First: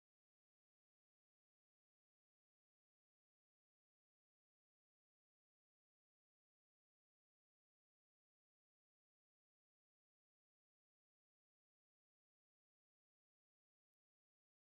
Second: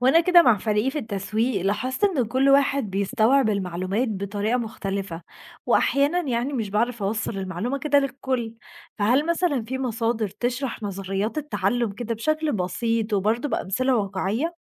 وأنا كده مع فريقي في التسويق لاحظت إن كل واحد بيستوعب المعلومات بطريقة مختلفة. وأحيانا يعني مش بعرف أوصل المعلومة كده للكل. فهل مثلا في مصادر تشرح نظريات التعلم كده بشكل بسيط وبرضه بأمثلة واقعية؟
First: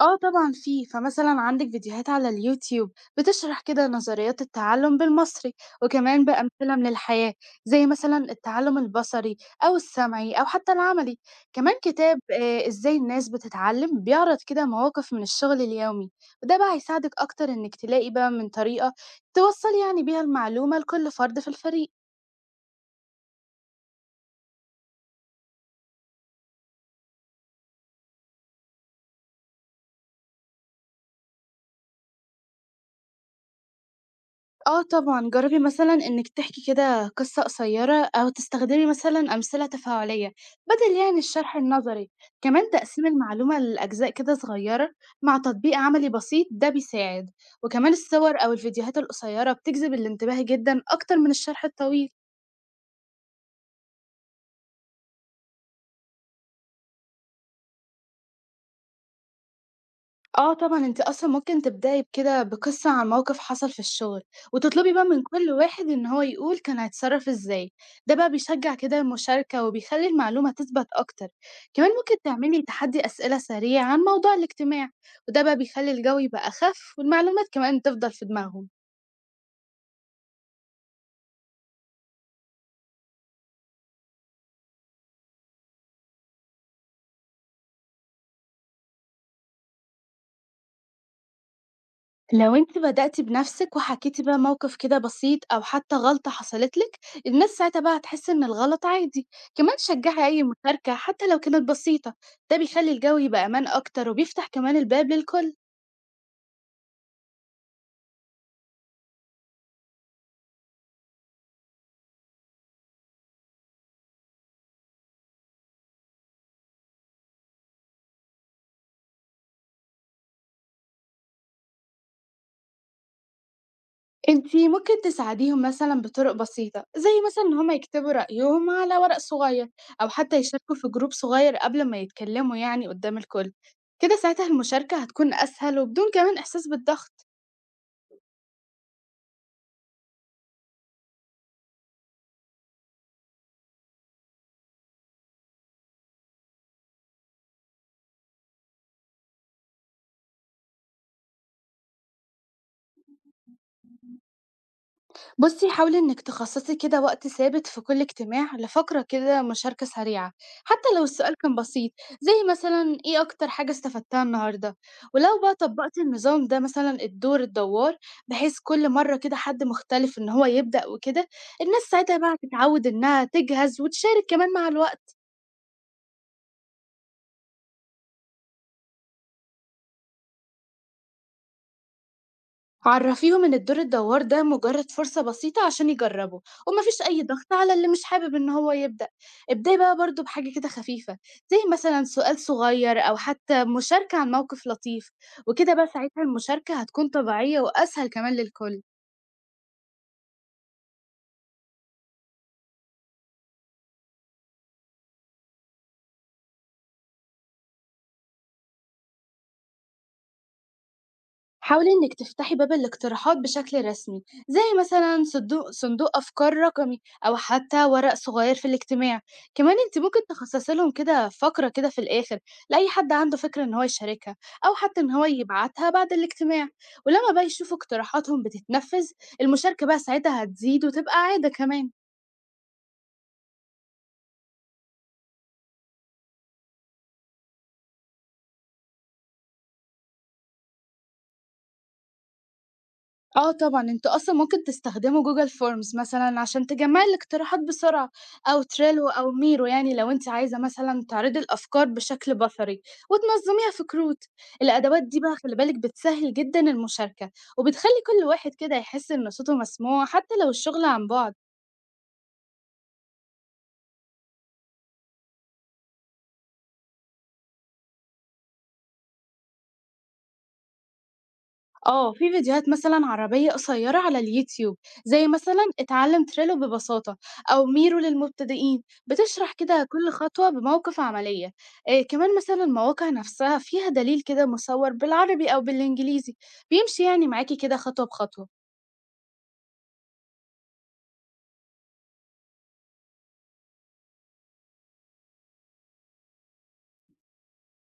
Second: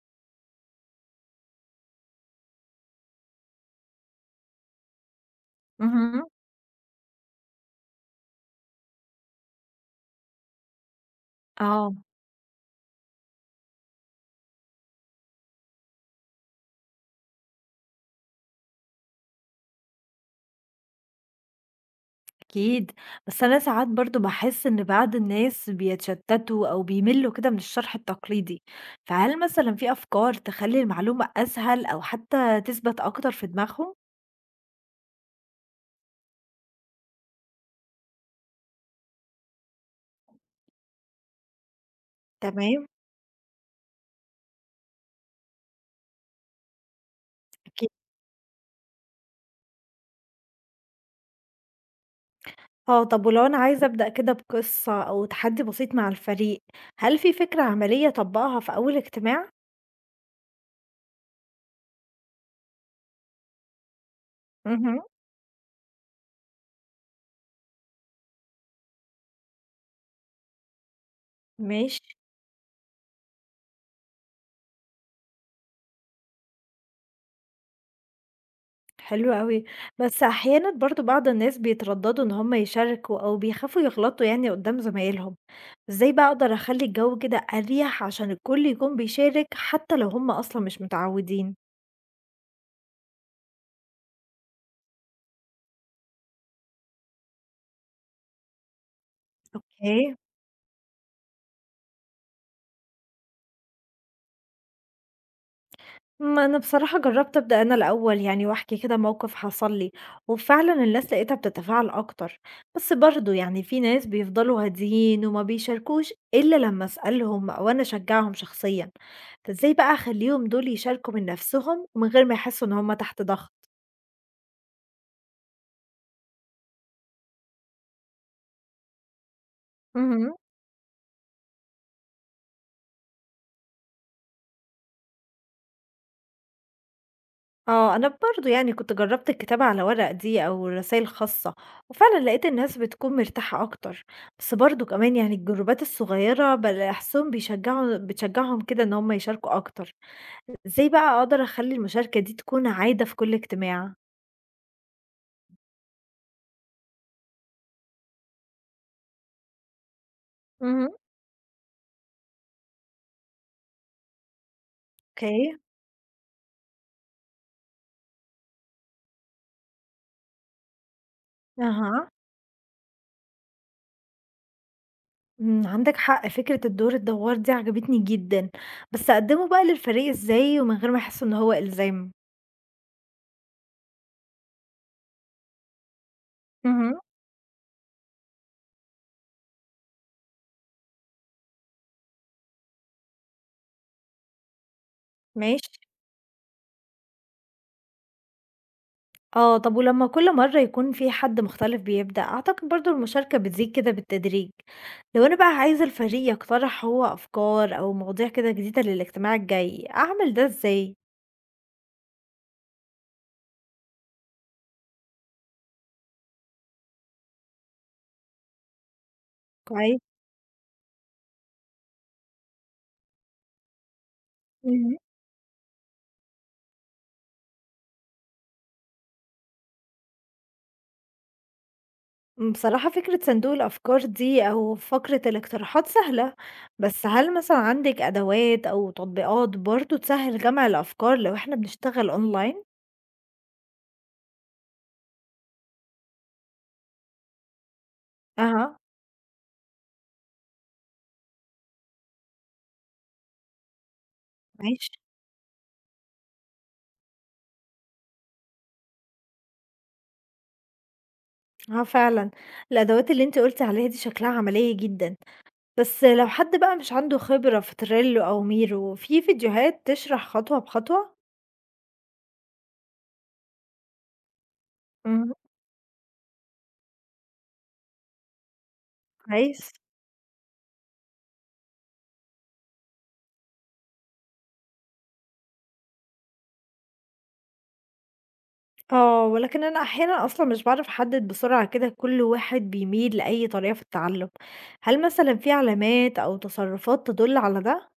آه طبعًا في، فمثلًا عندِك فيديوهات على الYouTube بتشرح كده نظريات التعلُّم بالمصري، وكمان مهم. بأمثلة من الحياة، زي مثلًا التعلُّم البصري أو السمعي أو حتى العملي، كمان اه. كتاب إزاي الناس بتتعلّم بيعرض كده مواقف من الشغل اليومي، وده بقى هيساعدِك أكتر إنِّك تلاقي بقى من طريقة توصّلي يعني بيها المعلومة لكل فرد في الفريق. أكيد. بس أنا ساعات برضه بحس إن بعض الناس بيتشتتوا أو بيملوا كده من الشرح التقليدي. فهل مثلا في أفكار تخلي المعلومة أسهل أو حتى تثبت أكتر في دماغهم؟ آه طبعًا، جرّبي مثلًا إنِّك تحكي كده قصة قصيّرة أو تستخدمي مثلًا أمثلة تفاعلية بدل يعني الشرح النظري، كمان تمام. تقسيم المعلومة لأجزاء كده صغيّرة مع تطبيق عملي بسيط ده بيساعد، أكيد. وكمان الصور أو الفيديوهات القصيّرة بتجذب الانتباه جدًا أكتر من الشرح الطويل. آه، طب ولو أنا عايزة أبدأ كده بقصة أو تحدي بسيط مع الفريق، هل في فكرة عملية أطبقها في أول اجتماع؟ آه طبعًا، أنتِ أصلًا ممكن تبدئي بكده بقصة عن موقف حصل في الشغل، وتطلبي مهم. بقى من كل واحد إن هو يقول كان هيتصرف إزاي، ده بقى بيشجع كده المشاركة وبيخلّي المعلومة تثبت أكتر، كمان ماشي. ممكن تعملي تحدي أسئلة سريع عن موضوع الاجتماع، وده بقى بيخلّي الجو يبقى أخف والمعلومات كمان تفضل في دماغهم. حلو أوي. بس أحيانا برضو بعض الناس بيترددوا إن هم يشاركوا أو بيخافوا يغلطوا يعني قدام زمايلهم، إزاي بقى أقدر أخلي الجو كده أريح عشان الكل يكون بيشارك حتى لو هم أصلا مش متعودين؟ لو انت بدأتي بنفسك وحكيتي بقى موقف كده بسيط او حتى غلطة حصلت لك، الناس ساعتها بقى هتحس ان الغلط عادي، كمان اوكي. شجعي اي مشاركة حتى لو كانت بسيطة، ده بيخلي الجو يبقى امان اكتر وبيفتح كمان الباب للكل. ما أنا بصراحة جرّبت أبدأ أنا الأول يعني وأحكي كده موقف حصل لي، وفعلًا الناس لقيتها بتتفاعل أكتر، بس برضه يعني في ناس بيفضلوا هاديين وما بيشاركوش إلا لمّا أسألهم أو أنا أشجّعهم شخصيًا، فإزاي بقى أخلّيهم دول يشاركوا من نَفْسهم ومن غير ما يحسّوا إن هم تحت ضغط؟ انت ممكن تساعديهم مثلا بطرق بسيطة زي مثلا ان هم يكتبوا رأيهم على ورق صغير، او اهم. حتى يشاركوا في جروب صغير قبل ما يتكلموا يعني قدام الكل، كده ساعتها المشاركة هتكون اسهل وبدون كمان احساس بالضغط. آه، أنا برضه يعني كنت جرّبت الكتابة على ورق دي أو رسايل خاصة، وفعلًا لقيت الناس بتكون مرتاحة أكتر، بس برضه كمان يعني الجروبات الصغيّرة بالاحظهم بتشجّعهم كده إن هم يشاركوا أكتر، إزاي بقى أقدر أخلّي المشاركة دي تكون عادة في كل اجتماع؟ بُصّي حاولي إنِّك تخصّصي كده وقت ثابت في كل اجتماع لفقرة كده مشاركة سريعة، حتى اهم. لو السؤال كان بسيط، زي مثلًا إيه أكتر حاجة استفدتها النهارده؟ ولو أوكي. بقى طبّقتِ النظام ده مثلًا الدور الدوّار، بحيث كل مرّة كده حد مختلف إن هو يبدأ وكده، الناس أها. ساعتها بقى هتتعوّد إنها تجهز وتشارك كمان مع الوقت. إمم، عندك حق فكرة الدور الدوّار دي عجبتني جدًا، بس أقدّمه بقى للفريق إزاي ومن غير ما يحسّوا إن هو إلزام؟ عرفيهم إن الدور الدوّار ده مجرد فرصة بسيطة عشان يجربوا، اهم. ومفيش أي ضغط على اللي مش حابب إن هو يبدأ، ابدأي بقى برضه بحاجة كده خفيفة، زي مثلًا سؤال صغير أو حتى مشاركة عن موقف لطيف، وكده ماشي. بقى ساعتها المشاركة هتكون طبيعية وأسهل كمان للكل. آه، طب ولمّا كل مرّة يكون في حد مختلف بيبدأ، أعتقد برضه المشاركة بتزيد كده بالتدريج. لو أنا بقى عايزة الفريق يقترح هو أفكار أو مواضيع كده جديدة للاجتماع الجاي، أعمل ده إزاي؟ حاولي إنِك تفتحي باب الاقتراحات بشكل رسمي، زي مثلا صندوق أفكار رقمي أو حتى ورق صغير في الاجتماع، كمان انت كويس. ممكن تخصصي لهم كده فقرة كده في الآخر لأي حد عنده فكرة إن هو يشاركها، أو اهم. حتى إن هو يبعتها بعد الاجتماع، ولما بقى يشوفوا اقتراحاتهم بتتنفذ المشاركة بقى ساعتها هتزيد وتبقى عادة كمان. بصراحة فكرة صندوق الأفكار دي أو فقرة الاقتراحات سهلة، بس هل مثلًا عندِك أدوات أو تطبيقات برضه تسهّل جمع الأفكار لو إحنا بنشتغل أونلاين؟ آه طبعًا، أنتم أصلًا ممكن تستخدموا Google forms مثلًا عشان تجمّعي الاقتراحات بسرعة، أو أها. Trello أو Miro يعني لو أنتِ عايزة مثلًا تعرضي الأفكار بشكل بصري وتنظّميها في كروت، ماشي. الأدوات دي بقى خلي بالِك بتسهّل جدًا المشاركة، وبتخلّي كل واحد كده يحس إن صوته مسموع حتى لو الشغل عن بُعد. آه فعلًا، الأدوات اللي أنتِ قُلتِ عليها دي شكلها عملية جدًا. بس لو حد بقى مش عنده خبرة في تريلو أو ميرو في فيديوهات تشرح خطوة بخطوة؟ آه، في فيديوهات مثلًا عربية قصيّرة على اليوتيوب، زي اهم. مثلًا اتعلم Trello ببساطة أو ميرو للمبتدئين، بتشرح كويس. كده كل خطوة بمواقف عملية. كمان مثلًا المواقع نفسها فيها دليل كده مصوّر بالعربي أو بالإنجليزي، بيمشي يعني معاكِ كده خطوة بخطوة. آه، ولكن أنا أحيانًا أصلًا مش باعرف أحدد بسرعة كده كل واحد بيميل لأي طريقة في التعلم، هل مثلًا في علامات أو تصرفات تدل على ده؟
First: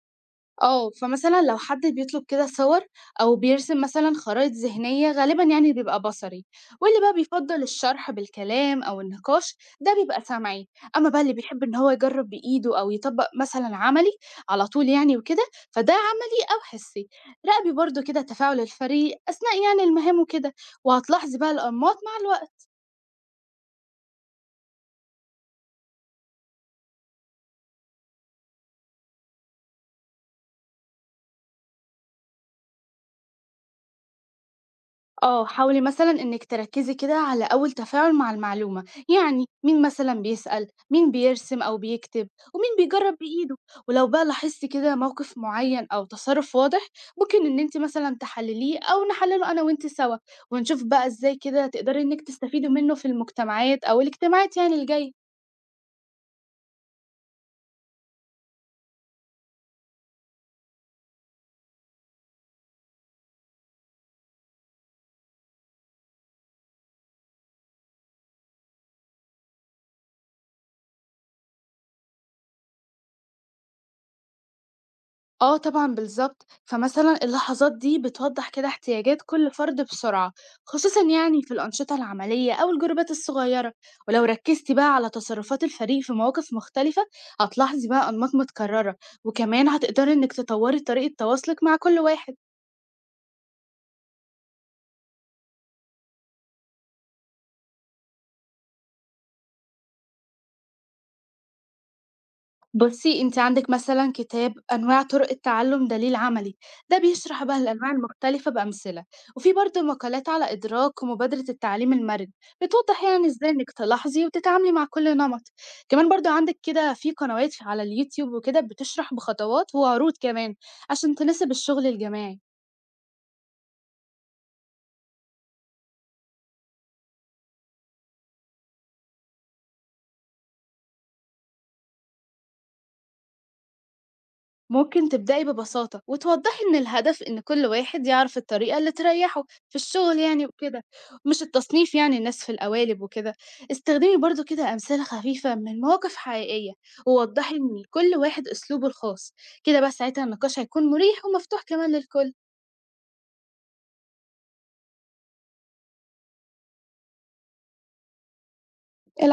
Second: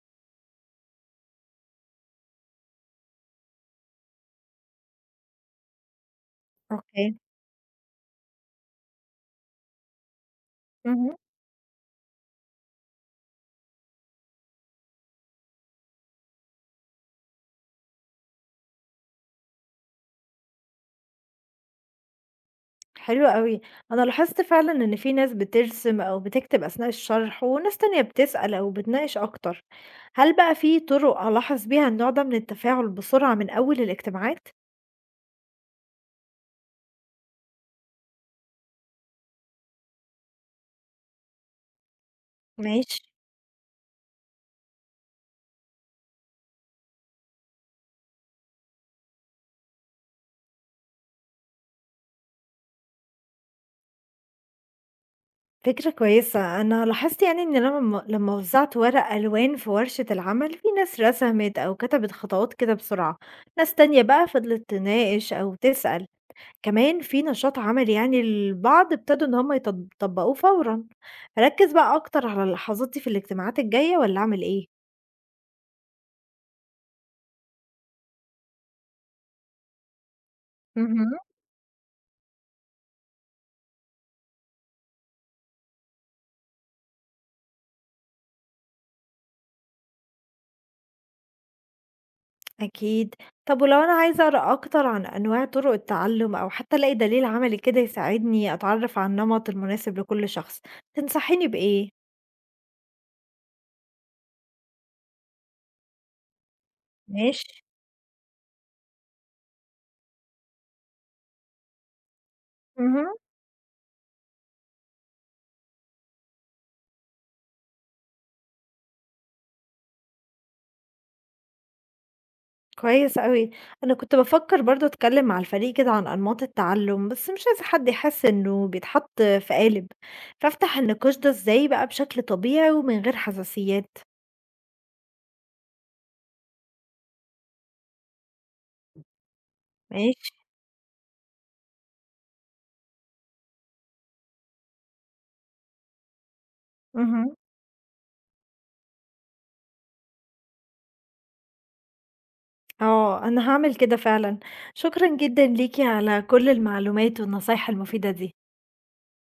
آه، فمثلًا لو حد بيطلب كده صور أو بيرسم مثلًا خرايط ذهنية غالبًا يعني بيبقى بصري، واللي بقى أوكي. بيفضّل الشرح بالكلام أو النقاش ده بيبقى سمعي، أما اهم. بقى اللي بيحب إن هو يجرّب بإيده أو يطبّق مثلًا عملي على طول يعني وكده، فده عملي أو حسي. راقبي برضه كده تفاعل الفريق أثناء يعني المهام وكده، وهتلاحظي بقى الأنماط مع الوقت. حلو أوي. أنا لاحظت فعلًا إن في ناس بترسم أو بتكتب أثناء الشرح، وناس تانية بتسأل أو بتناقش أكتر. هل بقى في طرق ألاحظ بيها النوع ده من التفاعل بسرعة من أول الاجتماعات؟ آه، حاولي مثلًا إنِّك تركّزي كده على أول تفاعل مع المعلومة، يعني مين مثلًا بيسأل، مين بيرسم أو بيكتب، ومين ماشي. بيجرّب بإيده، ولو بقى لاحظتِ كده موقف معيّن أو تصرُّف واضح، ممكن إن أنتِ مثلًا تحلّليه أو نحلّله أنا وأنتِ سوا، ونشوف بقى إزاي كده تقدري إنِّك تستفيدي منه في المجتمعات أو الاجتماعات يعني الجاية. فكرة كويسة، أنا لاحظت يعني إن أنا لمّا وزّعت ورق ألوان في ورشة العمل، في ناس رسمت أو كتبت خطوات كده بسرعة، ناس تانية بقى فضلت تناقش أو تسأل، كمان في نشاط عملي يعني البعض ابتدوا إن هم يطبقوه فورًا، أركّز بقى أكتر على اللحظات دي في الاجتماعات الجاية والّا أعمل إيه؟ آه طبعًا بالضبط، فمثلًا اللحظات دي بتوضّح كده احتياجات كل فرد بسرعة، خصوصًا اهم. يعني في الأنشطة العملية أو الجروبات الصغيرة، ولو ركزتِ بقى على تصرفات الفريق في مواقف مختلفة، هتلاحظي بقى أنماط متكررة، وكمان هتقدري إنِّك تطوّري طريقة تواصلِك مع كل واحد. أكيد، طب ولو أنا عايزة أقرأ أكتر عن أنواع طرق التعلُّم أو حتى ألاقي دليل عملي كده يساعدني أتعرّف على النمط المناسب لكل شخص، تنصحيني بإيه؟ بُصّي، أنتِ عندِك مثلًا كتاب أنواع طُرق التعلُّم دليل عملي، ده بيشرح بقى ماشي. الأنواع المختلفة بأمثلة، وفي برضه مقالات على إدراك ومبادرة التعليم المَرِن، بتوضّح اهم. يعني إزاي إنِّك تلاحظي وتتعاملي مع كل نمط، كمان برضه عندِك كده في قنوات ف على اليوتيوب وكده بتشرح بخطوات وعروض كمان، عشان تناسب الشغل الجماعي. كويس أوي. أنا كنت بافكّر برضه أتكلّم مع الفريق كده عن أنماط التعلُّم، بس مش عايزة حد يحس إنه بيتحط في قالب، فأفتح النقاش ده إزاي بقى بشكل طبيعي ومن غير حساسيات؟ ممكن تبدأي ببساطة وتوضحي إن الهدف إن كل واحد يعرف الطريقة اللي تريحه في الشغل ماشي. يعني وكده، مش التصنيف يعني الناس في القوالب وكده، استخدمي برضو كده أمثلة خفيفة من مواقف حقيقية، اهم. ووضحي إن كل واحد أسلوبه الخاص، كده بقى ساعتها النقاش هيكون مريح ومفتوح كمان للكل. آه، أنا هاعمل كده فعلًا. شكرًا جدًا ليكِ على كل المعلومات والنصايح المفيدة دي.